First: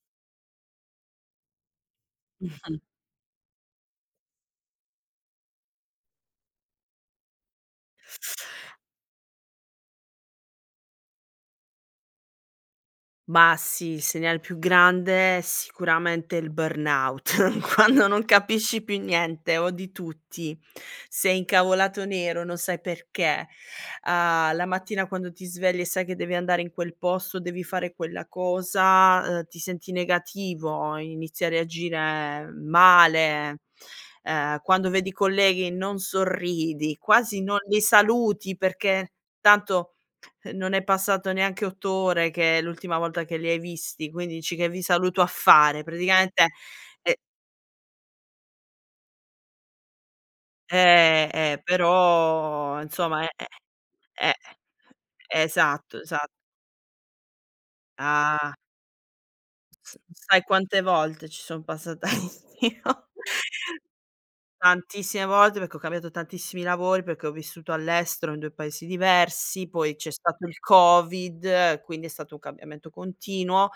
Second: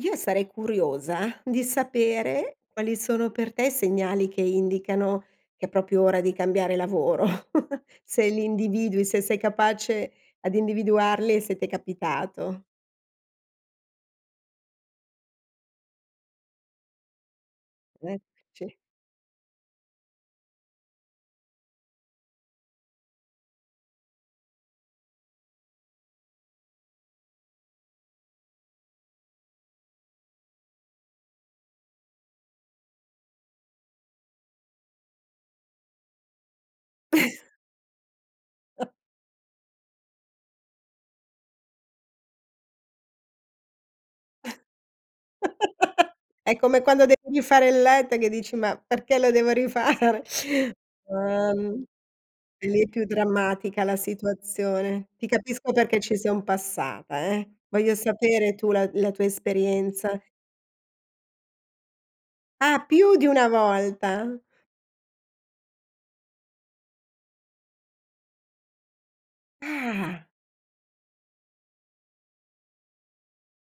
Io sarei curiosa di sapere quali sono per te i segnali che indicano che è proprio ora di cambiare lavoro. Se li individui, se sei capace ad individuarli e se t'è capitato. Ma sì. Il segnale più grande sicuramente il burnout, quando non [unintelligible] capisci più niente o di tutti sei incavolato nero non sai perché, uhm, la mattina quando ti svegli e sai che devi andare in quel posto, devi fare quella cosa, ehm, ti senti negativo, inizi a reagire male, ehm, quando vedi i colleghi non sorridi, quasi non li saluti perché tanto, ehm, non è passato neanche 8 ore che è l'ultima volta che li hai visti, quindi dici: "Che vi saluto a fare", praticamente, È come quando e devi fare il letto e che dici: "Ma perché lo devo rifare". Eh, eh, Uhm, però lì è più insomma è è drammatica la è situazione. Ti e capisco esatto, perché ci esat son passata, eh. Voglio Ah. sapere tu la la tua S esperienza. sai quante volte ci son passata io. Ah, più di 1 volta. Tantissime volte, perché ho cambiato tantissimi lavori, perché ho vissuto all'estero in 2 paesi diversi, poi c'è Ah. stato il covid, quindi è stato un cambiamento continuo.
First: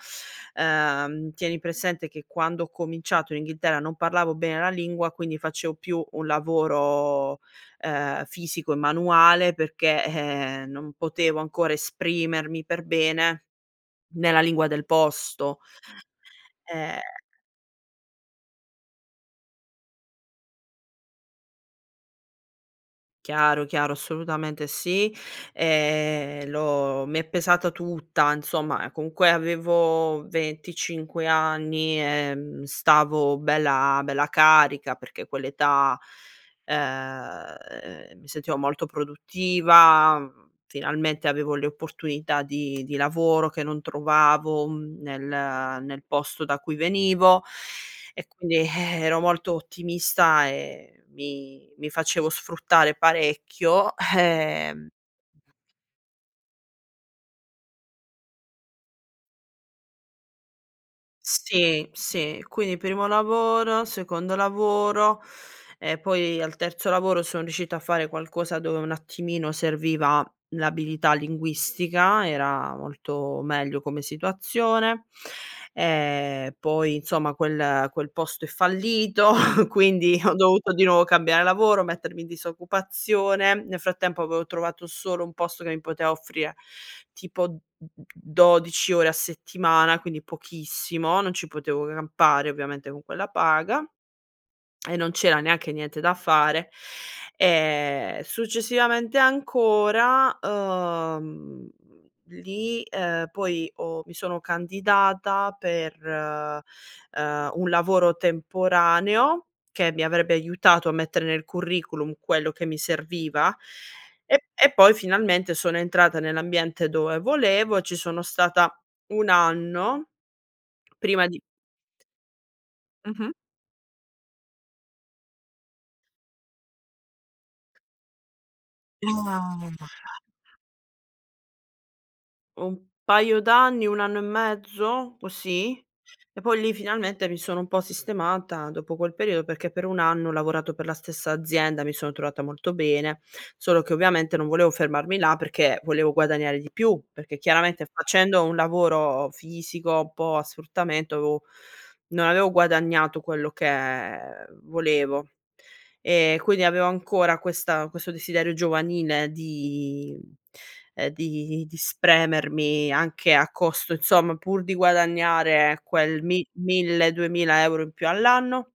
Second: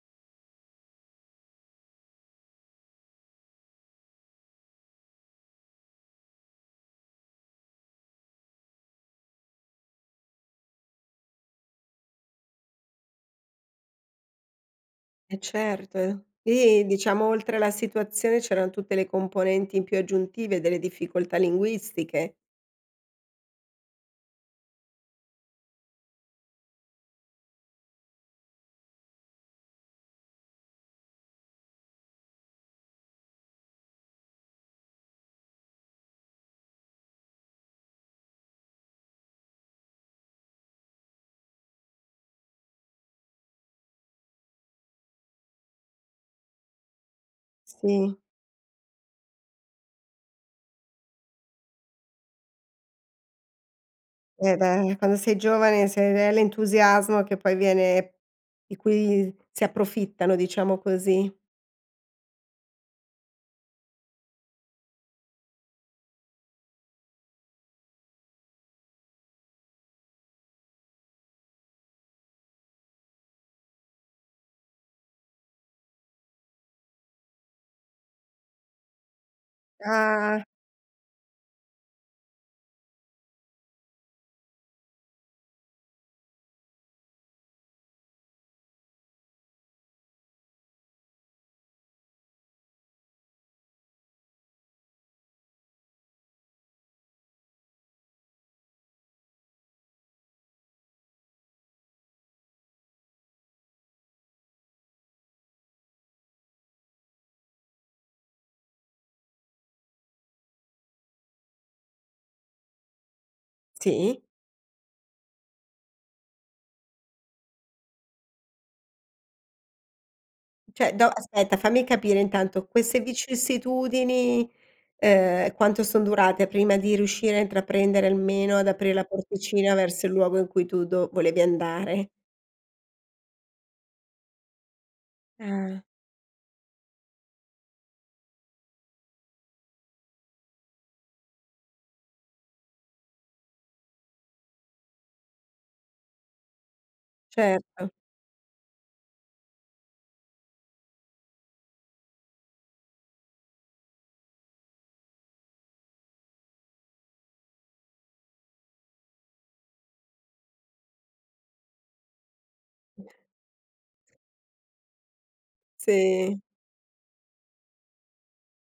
Ehm, tieni presente che quando ho cominciato in Inghilterra non parlavo bene la lingua, quindi facevo più un lavoro, ehm, fisico e manuale perché, eh, perché non potevo ancora esprimermi per bene nella lingua del Eh posto. certo, eh. Eh Eh diciamo oltre alla situazione c'eran tutte le componenti più aggiuntive delle difficoltà linguistiche. Chiaro, chiaro, assolutamente sì. Ehm, l'ho mi è pesata tutta insomma, ehm, comunque avevo 25 anni, ehm, stavo bella, bella carica perché quell'età, ehm, mi sentivo molto produttiva, finalmente avevo le opportunità di di lavoro che non trovavo nel nel posto da cui venivo Sì. e quindi, eh, ero molto ottimista e mi mi facevo sfruttare parecchio. Eh Ehm beh quando sei giovane, se è l l'entusiasmo che poi viene di cui si approfittano, diciamo così. Sì, sì. Quindi primo lavoro, secondo lavoro e poi al terzo lavoro son riuscita a fare qualcosa dove un attimino serviva l'abilità linguistica era molto meglio come situazione. Ehm, poi insomma quel quel posto è fallito, quindi ho Ah. dovuto di nuovo cambiare lavoro, mettermi in disoccupazione, nel frattempo avevo trovato solo un posto che mi poteva offrire tipo d d 12 ore a settimana, quindi pochissimo, non ci potevo campare ovviamente con quella paga e non c'era neanche niente da fare e successivamente ancora, mhmm, lì, ehm, poi ho mi sono candidata per, ehm, un lavoro temporaneo che mi avrebbe aiutato a mettere nel curriculum quello che mi serviva Sì. e e poi finalmente sono entrata nell'ambiente dove volevo e ci sono stata 1 anno, Cioè do prima di aspetta fammi capire intanto queste Mh-mh. vicissitudini, ehm, quanto son durate prima di riuscire a intraprendere, almeno ad aprire la Uhm, porticina maga verso il luogo in cui tu do volevi andare? Un paio d'anni, 1 anno e mezzo, così. Ah. E poi lì finalmente mi sono un po' sistemata dopo quel periodo, perché per 1 anno ho lavorato per la stessa azienda, mi sono trovata molto bene, solo che ovviamente non volevo fermarmi là perché volevo guadagnare di più, perché chiaramente Certo. facendo un lavoro fisico, un po' a sfruttamento, avevo non avevo guadagnato quello che volevo e quindi avevo ancora questa questo desiderio giovanile di, ehm, di di spremermi anche a costo insomma pur di guadagnare quel Sì. mi 1000, 2000 € in più all'anno.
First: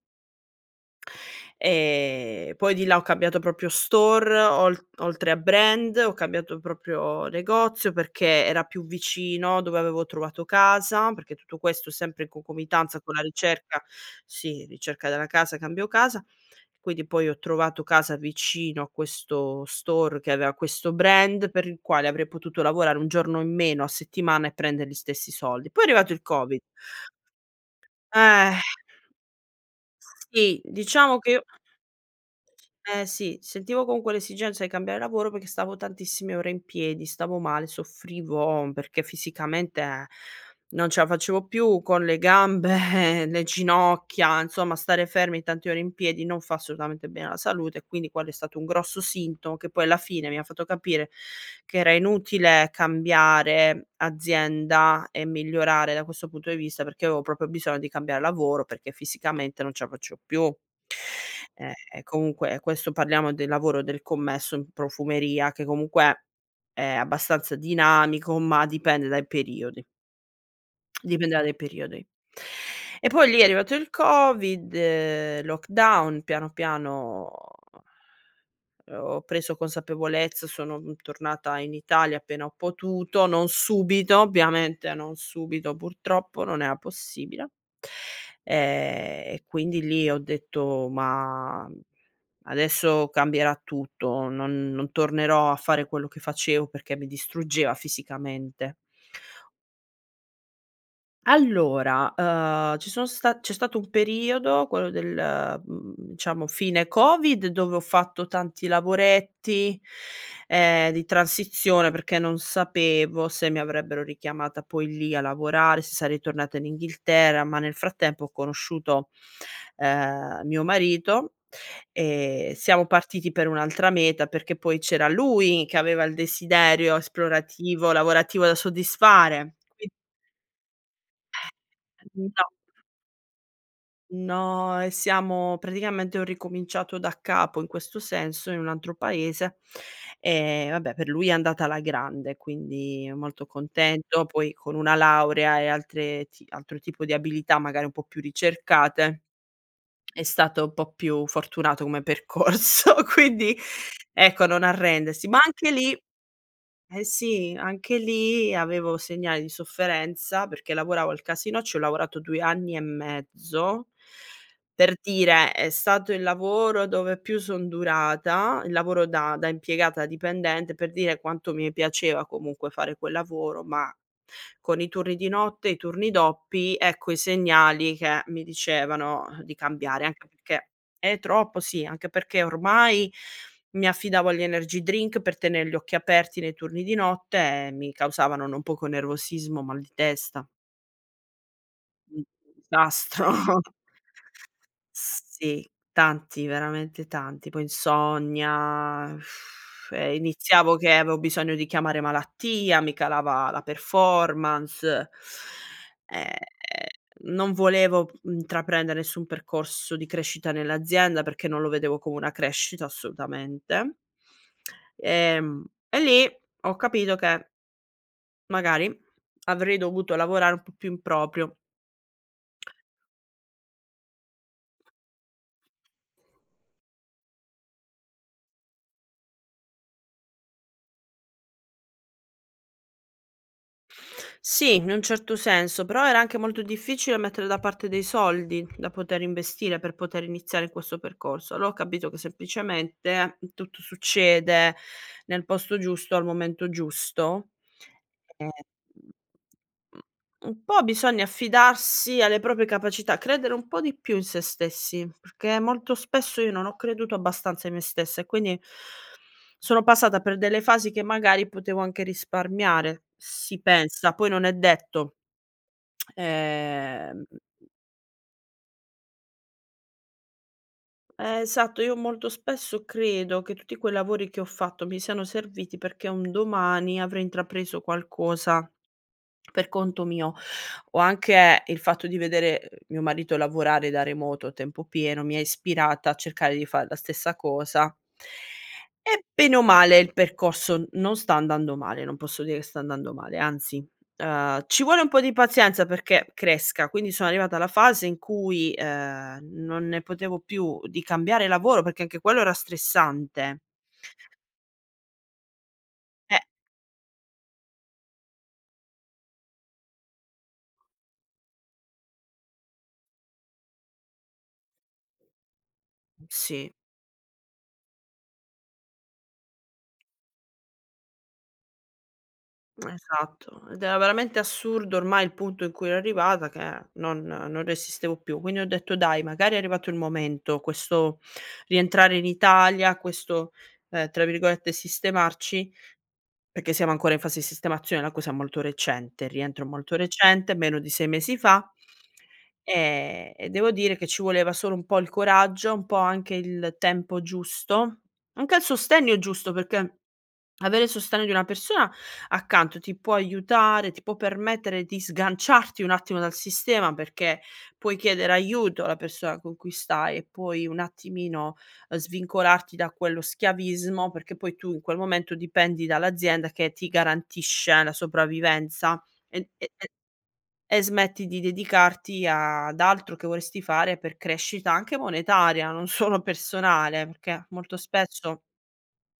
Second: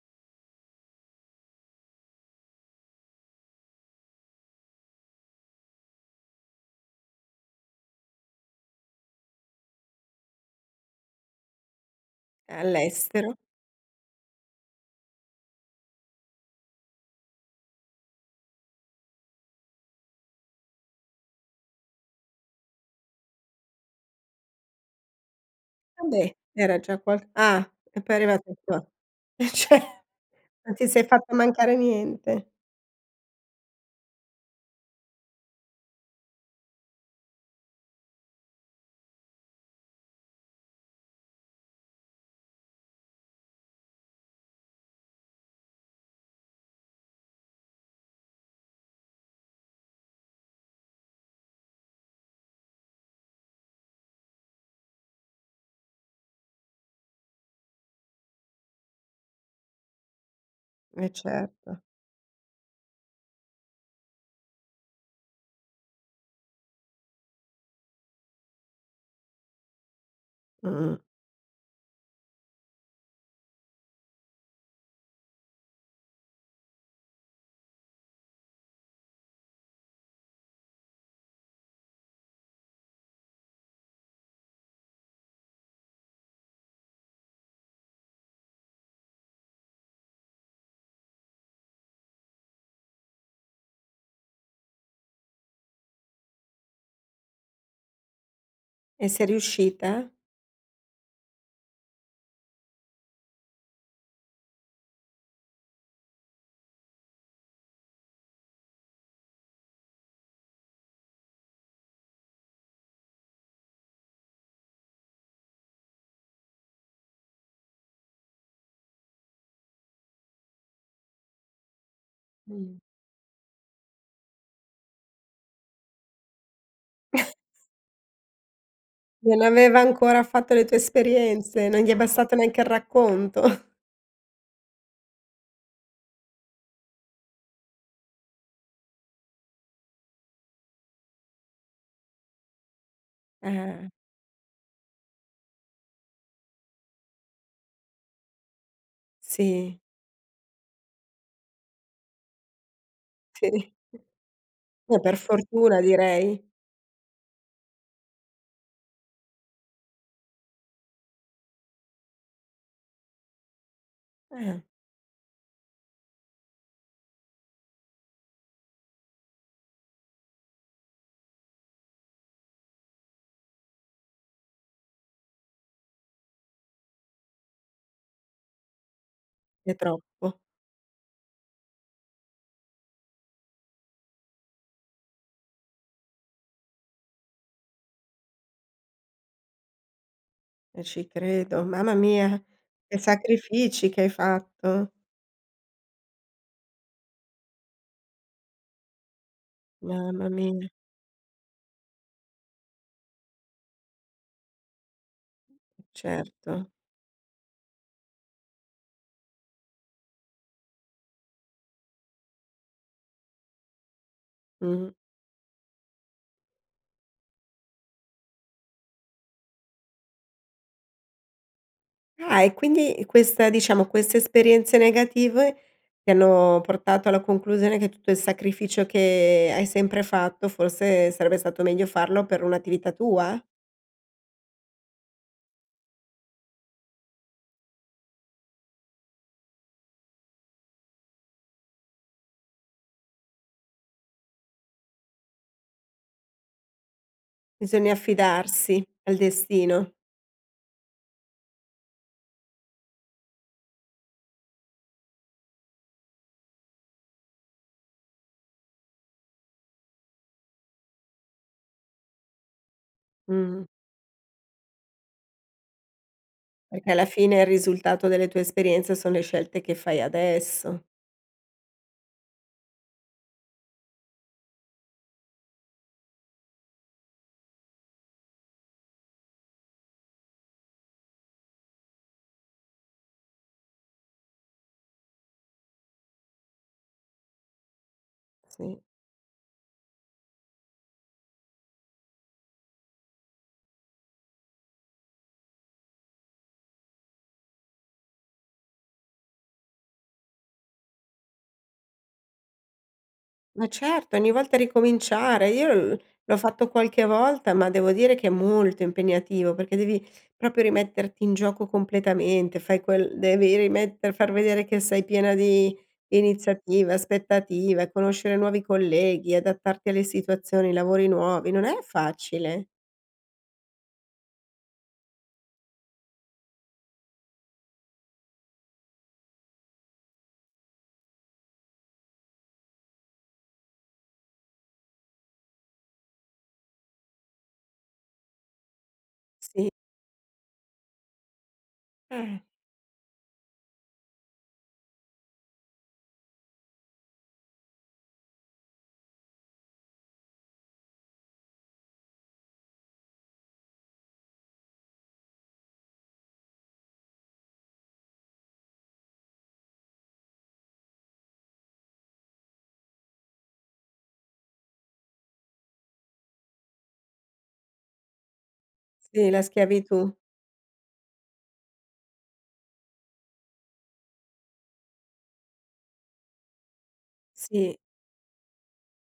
Ehm, poi di là ho cambiato proprio store ol oltre a brand, ho cambiato proprio negozio, perché era più vicino dove avevo trovato casa, perché tutto questo sempre in concomitanza con la All'estero. ricerca sì ricerca della casa, cambio casa quindi poi ho trovato casa vicino a questo store che aveva questo brand per il quale avrei potuto lavorare 1 giorno in meno a settimana e prendere gli stessi soldi. Poi è Ah arrivato il beh Covid. era già qual ah! E poi è arrivato Eh. il co eh ce Sì non ti sei diciamo che fatta io mancare niente. Eh sì, sentivo con quell'esigenza di cambiare lavoro perché stavo tantissime ore in piedi, stavo male, soffrivo perché fisicamente non ce la facevo più con le gambe, ehm, le ginocchia, insomma stare fermi tanti ore in piedi non fa assolutamente bene alla salute e quindi quello è stato un grosso sintomo che poi alla fine mi ha fatto capire che era inutile cambiare azienda e migliorare da questo punto di vista perché io avevo proprio bisogno di cambiare lavoro, perché fisicamente non ce la facevo più. Eh E certo. e comunque questo parliamo del lavoro del commesso in profumeria, che comunque è abbastanza dinamico, ma dipende dai periodi. Mh. Dipende da dei periodi. E poi lì è arrivato il Covid, lockdown, piano piano uhm, ho preso consapevolezza sono, mhmm, tornata in Italia appena ho potuto non subito, ovviamente non subito, purtroppo. Non era possibile. Eh e quindi lì ho detto: "Ma adesso cambierà tutto, non non tornerò a fare quello che facevo perché mi distruggeva fisicamente". E sei riuscita? Allora, ehm, ci sono sta c'è stato un periodo quello del, mhmm, diciamo fine Covid dove ho fatto tanti lavoretti, ehm, di transizione perché non sapevo se mi avrebbero richiamata poi lì a lavorare, se sarei tornata in Inghilterra ma nel frattempo ho conosciuto, ehm, mio marito e Mh. siamo partiti per un'altra meta, perché poi c'era lui che aveva il desiderio esplorativo, lavorativo da Non soddisfare. aveva Qui ancora fatto le tue esperienze, non gli è bastato No. neanche il racconto. No e siamo praticamente ho ricominciato da capo in questo senso, in un altro paese, e vabbè per lui è andata alla grande quindi molto Eh. contento poi con una laurea e altre ti altro tipo di abilità, magari un po' più ricercate Sì. è stato un po' più fortunato come percorso, quindi Sì. ecco non Eh per arrendersi. Ma anche fortuna lì direi. eh sì, anche lì avevo segnali di sofferenza perché lavoravo al casinò, ci ho lavorato 2 anni e mezzo, Eh. per dire è stato il lavoro dove più son durata, il lavoro da da impiegata, dipendente, per dire quanto mi piaceva comunque fare quel lavoro ma con i turni di notte e i turni doppi ecco, i segnali che mi dicevano, uh, di È cambiare. Anche troppo. perché è troppo sì, anche perché ormai mi affidavo agli energy drink per tener gli occhi aperti nei turni di notte e mi causavano non poco nervosismo, mal di testa. E ci credo. Mamma Un mia! Che disastro. sacrifici che hai fatto! Sì. Tanti, veramente tanti. Poi insonnia, e Mamma mi iniziavo che avevo bisogno di chiamare malattia, mi calava la performance ehm, Certo. non volevo intraprendere nessun percorso di crescita nell'azienda perché non lo vedevo come una crescita, assolutamente. Mh-mh. Ehm, e lì ho capito che magari avrei dovuto lavorare un po' più in proprio. Ah, e quindi questa diciamo queste esperienze negative ti hanno portato alla conclusione che tutto il sacrificio che hai sempre fatto forse sarebbe stato meglio farlo per un'attività tua? Sì, in un certo senso, però era anche molto difficile mettere da parte dei soldi da poter investire, per poter iniziare questo percorso. Allora ho capito che semplicemente tutto succede nel posto giusto al momento giusto. Bisogna E, affidarsi al destino. mhmm, u un po' bisogna affidarsi alle proprie capacità, credere un po' di più in se stessi, perché molto spesso io non ho creduto abbastanza in me stessa e quindi, sono passata per delle fasi che magari potevo anche risparmiare, si Mh. pensa, poi non è detto. Perché alla Ehm fine il risultato delle tue esperienze sono le scelte che fai adesso. Eh, esatto, io molto spesso credo che tutti quei lavori che ho fatto mi siano serviti perché un domani avrei intrapreso qualcosa per conto mio o anche il fatto di vedere, ehm, mio marito lavorare da remoto a tempo pieno mi ha ispirata a cercare di far la stessa cosa Sì. e bene o male il percorso non sta andando male, non posso dire che sta andando male anzi, ehm, ci vuole un po' di pazienza perché cresca, quindi sono arrivata alla fase in cui, ehm, non ne potevo più di cambiare lavoro perché anche quello era stressante. Ma certo, ogni volta ricominciare. Io u l'ho Eh. fatto qualche volta ma devo dire che è molto impegnativo perché devi proprio rimetterti in gioco completamente, fai quel devi rimette far vedere che sei piena di Sì. iniziativa, aspettativa, conoscere nuovi colleghi, adattarti alle situazioni, i lavori nuovi, non è facile. Esatto, ed era veramente assurdo ormai il punto in cui ero arrivata che non non resistevo più. Quindi ho detto: "Dai, magari è arrivato il momento", questo rientrare in Italia, questo, ehm, tra virgolette, "sistemarci", perché siamo ancora in fase di sistemazione, è una cosa molto recente, rientro Sì. molto recente, meno di 6 mesi fa, Eh. ehm, e devo dire che ci voleva solo un po' il coraggio, un po' anche il tempo giusto, anche al sostegno giusto perché avere il sostegno di una persona accanto ti può aiutare, ti può permettere di sganciarti un attimo dal sistema, perché puoi chiedere aiuto alla persona con cui stai e poi un attimino svincolarti da quello schiavismo, perché poi tu in quel momento dipendi dall'azienda che ti garantisce la sopravvivenza Sì, la e e e schiavitù. e smetti di dedicarti ad altro che vorresti fare per crescita anche monetaria, non solo personale, perché molto Sì. spesso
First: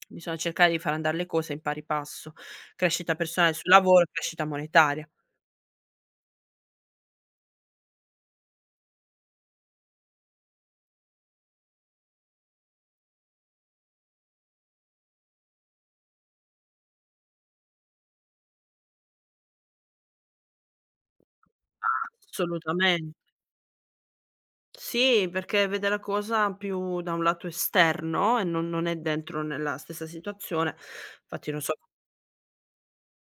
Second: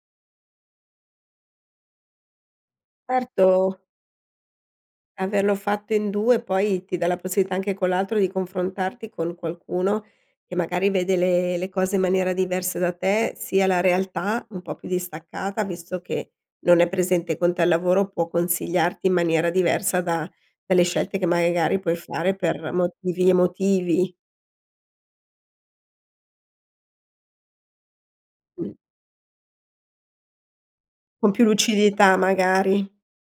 bisogna cercare di far andar le cose in pari passo, crescita personale sul Erto. lavoro, crescita monetaria. Averlo fatto in 2 poi ti dà la possibilità anche con l'altro di confrontarti con qualcuno che magari vede le le cose in maniera diversa da te, sia la realtà, un po' più distaccata visto che non è presente con te al lavoro, può consigliarti in maniera diversa da delle scelte che magari puoi fare per Assolutamen motivi emotivi. Sì perché vede la cosa più da un lato esterno e non Mh. non è dentro nella stessa situazione, Con più fatti non so lucidità magari.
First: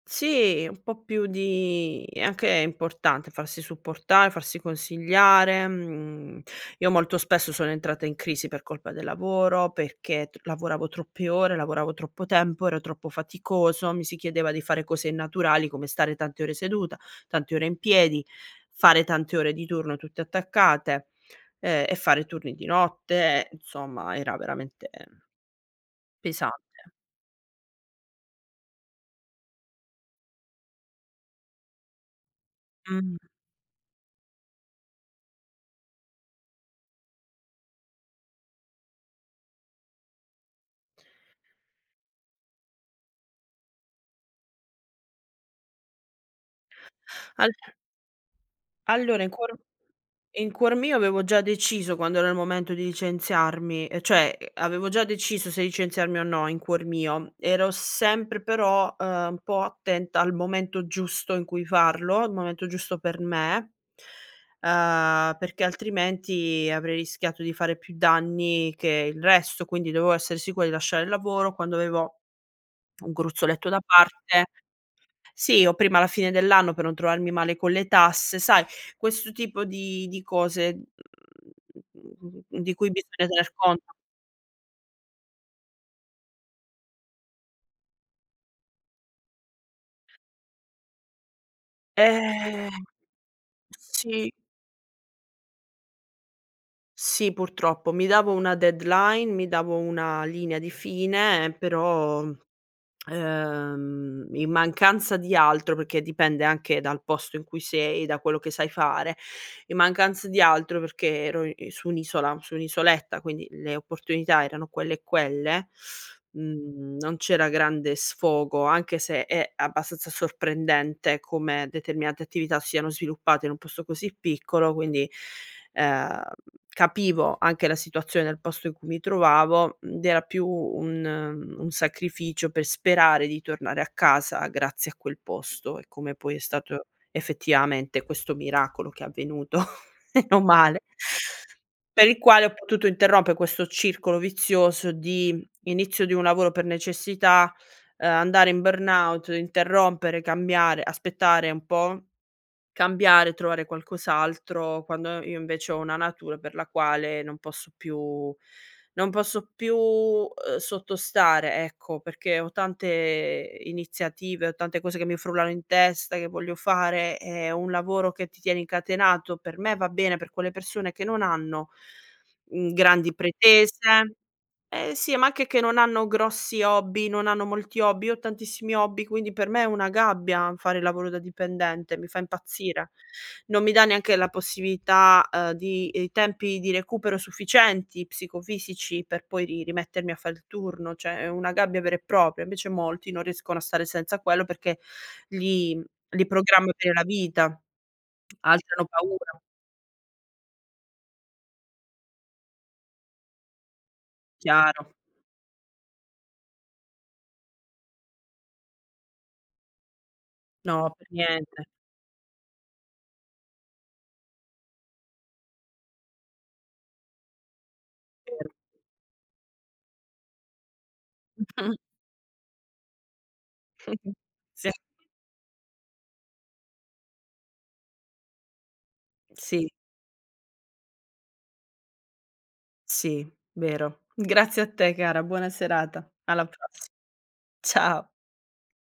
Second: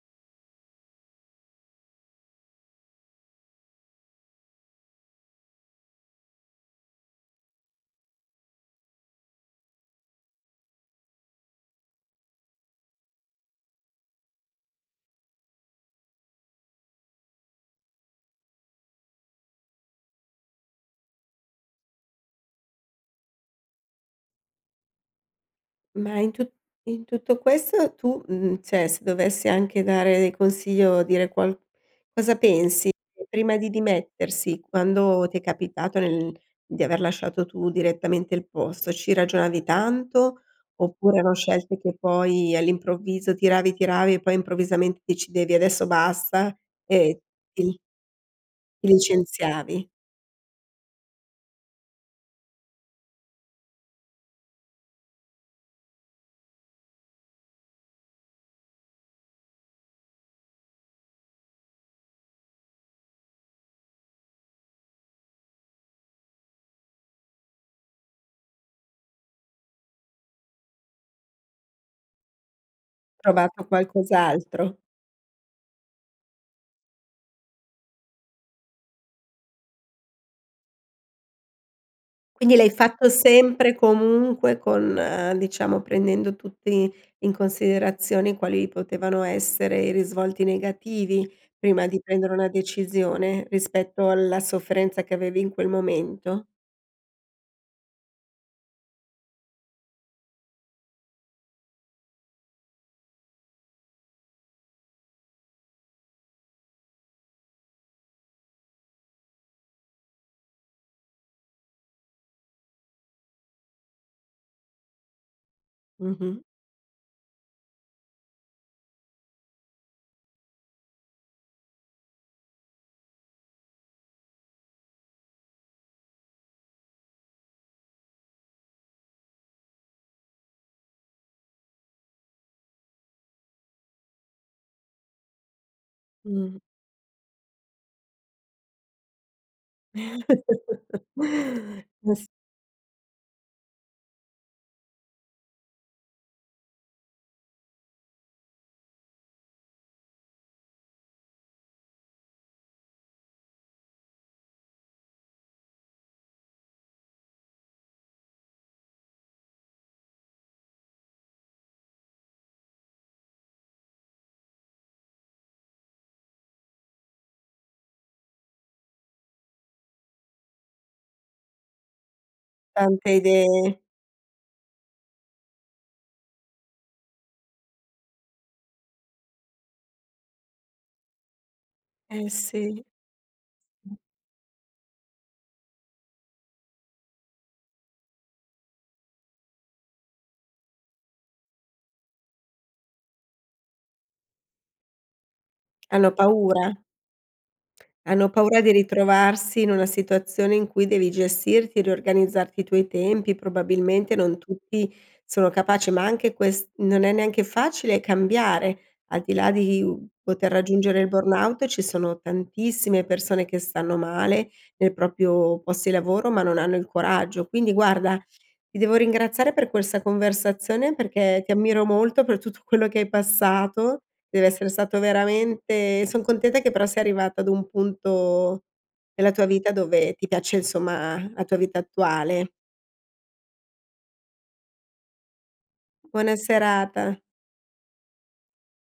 Sì, un po' più di è anche importante farsi supportare, farsi consigliare. Mhmm, io molto spesso sono entrata in crisi per colpa del lavoro, perché tr lavoravo troppe ore, lavoravo troppo tempo, ero troppo faticoso, mi si chiedeva di fare cose innaturali, come stare tante ore seduta, tante ore in piedi, fare tante ore di turno tutte attaccate e e fare turni di notte, insomma era veramente Ma in tu pesante. in tutto questo tu, mhmm, cioè se dovessi anche dare del consiglio, dire qual cosa pensi? Mh. Prima di dimettersi quando ti è capitato nel di aver lasciato tu direttamente il posto, ci ragionavi tanto oppure erano scelte che poi all'improvviso, tiravi tiravi, e poi improvvisamente decidevi: "Adesso basta", e All ti ti Allora in cuor licenziavi? in cuor mio avevo già deciso quando era il momento di licenziarmi e cioè avevo già deciso se licenziarmi o no in cuor mio, ero sempre però, ehm, un po' attenta al momento giusto in cui farlo, il momento giusto per me, ehm, perché altrimenti avrei rischiato di fare più danni che il resto, quindi dovevo essere sicuro di lasciare il lavoro quando avevo un Trovato gruzzoletto da parte qualcos'altro. Sì o prima la fine dell'anno per non trovarmi male con le tasse, sai questo tipo di di cose, mhmm, Quindi l'hai di cui fatto bisogna tener sempre conto. comunque con diciamo prendendo tutti in considerazioni quali potevano essere i risvolti negativi, prima di prendere una Eh. decisione rispetto Sì. alla sofferenza che avevi in quel momento? Sì purtroppo. Mi davo una deadline, mi davo una linea di fine, ehm, però, mhmm, ehm, in mancanza di altro, perché dipende anche dal posto in cui sei, da quello che sai fare. In mancanza di altro perché ero i su un'isola, su un'isoletta, quindi le opportunità erano quelle e quelle, Mh-mh. mhmm, non c'era grande sfogo, anche se è abbastanza sorprendente come determinate attività siano sviluppate in un posto così piccolo quindi, ehm, capivo anche la situazione del posto in cui mi trovavo, mhmm, ed era più un un sacrificio per sperare di tornare a casa, grazie a quel posto e come poi è Mh. stato effettivamente questo miracolo che è avvenuto. Meno male. Per il [unintelligible] quale ho potuto interrompe questo circolo vizioso di: inizio di un lavoro per necessità, ehm, andare in burnout, interrompere, cambiare, aspettare un po', cambiare, trovare qualcos'altro, quando io invece ho una natura per la quale non posso più non posso più, ehm, sottostare, ecco perché ho tante iniziative, ho tante cose che mi frullano in testa, che voglio fare e un lavoro che ti tiene incatenato per me va bene per quelle persone che non hanno, mhmm, grandi Tante idee. pretese eh sì ma anche che non hanno grossi hobby, non hanno molti hobby, io ho tantissimi hobby quindi per me è una gabbia fare il lavoro da dipendente, mi fa Eh sì. impazzire. Non mi dà Mh. neanche la possibilità, ehm, di i tempi di recupero sufficienti psicofisici per poi ri rimettermi a fare il turno, cioè è una gabbia vera e propria. Invece molti non riescono a stare senza quello, perché li Hanno li programma paura. per la vita. Hanno paura Altri di hanno paura. ritrovarsi in una situazione in cui devi gestirti, riorganizzarti i tuoi tempi, probabilmente non Chiaro. tutti sono capaci. Ma anche quest non è neanche facile cambiare, al di là di, uhm, poter No raggiungere per il burnout, niente. ci sono tantissime persone che stanno male nei proprio post di lavoro ma non hanno il coraggio. Quindi guarda, Ver ti devo ringraziare per questa conversazione perché ti ammiro molto per tutto quello che hai passato, deve essere Sì. stato veramente son contenta che però sei arrivata ad un punto nella tua Sì. vita dove ti piace insomma la tua vita attuale. Sì. Vero. Grazie a te cara, buona serata. Buona Alla prossi serata. ciao.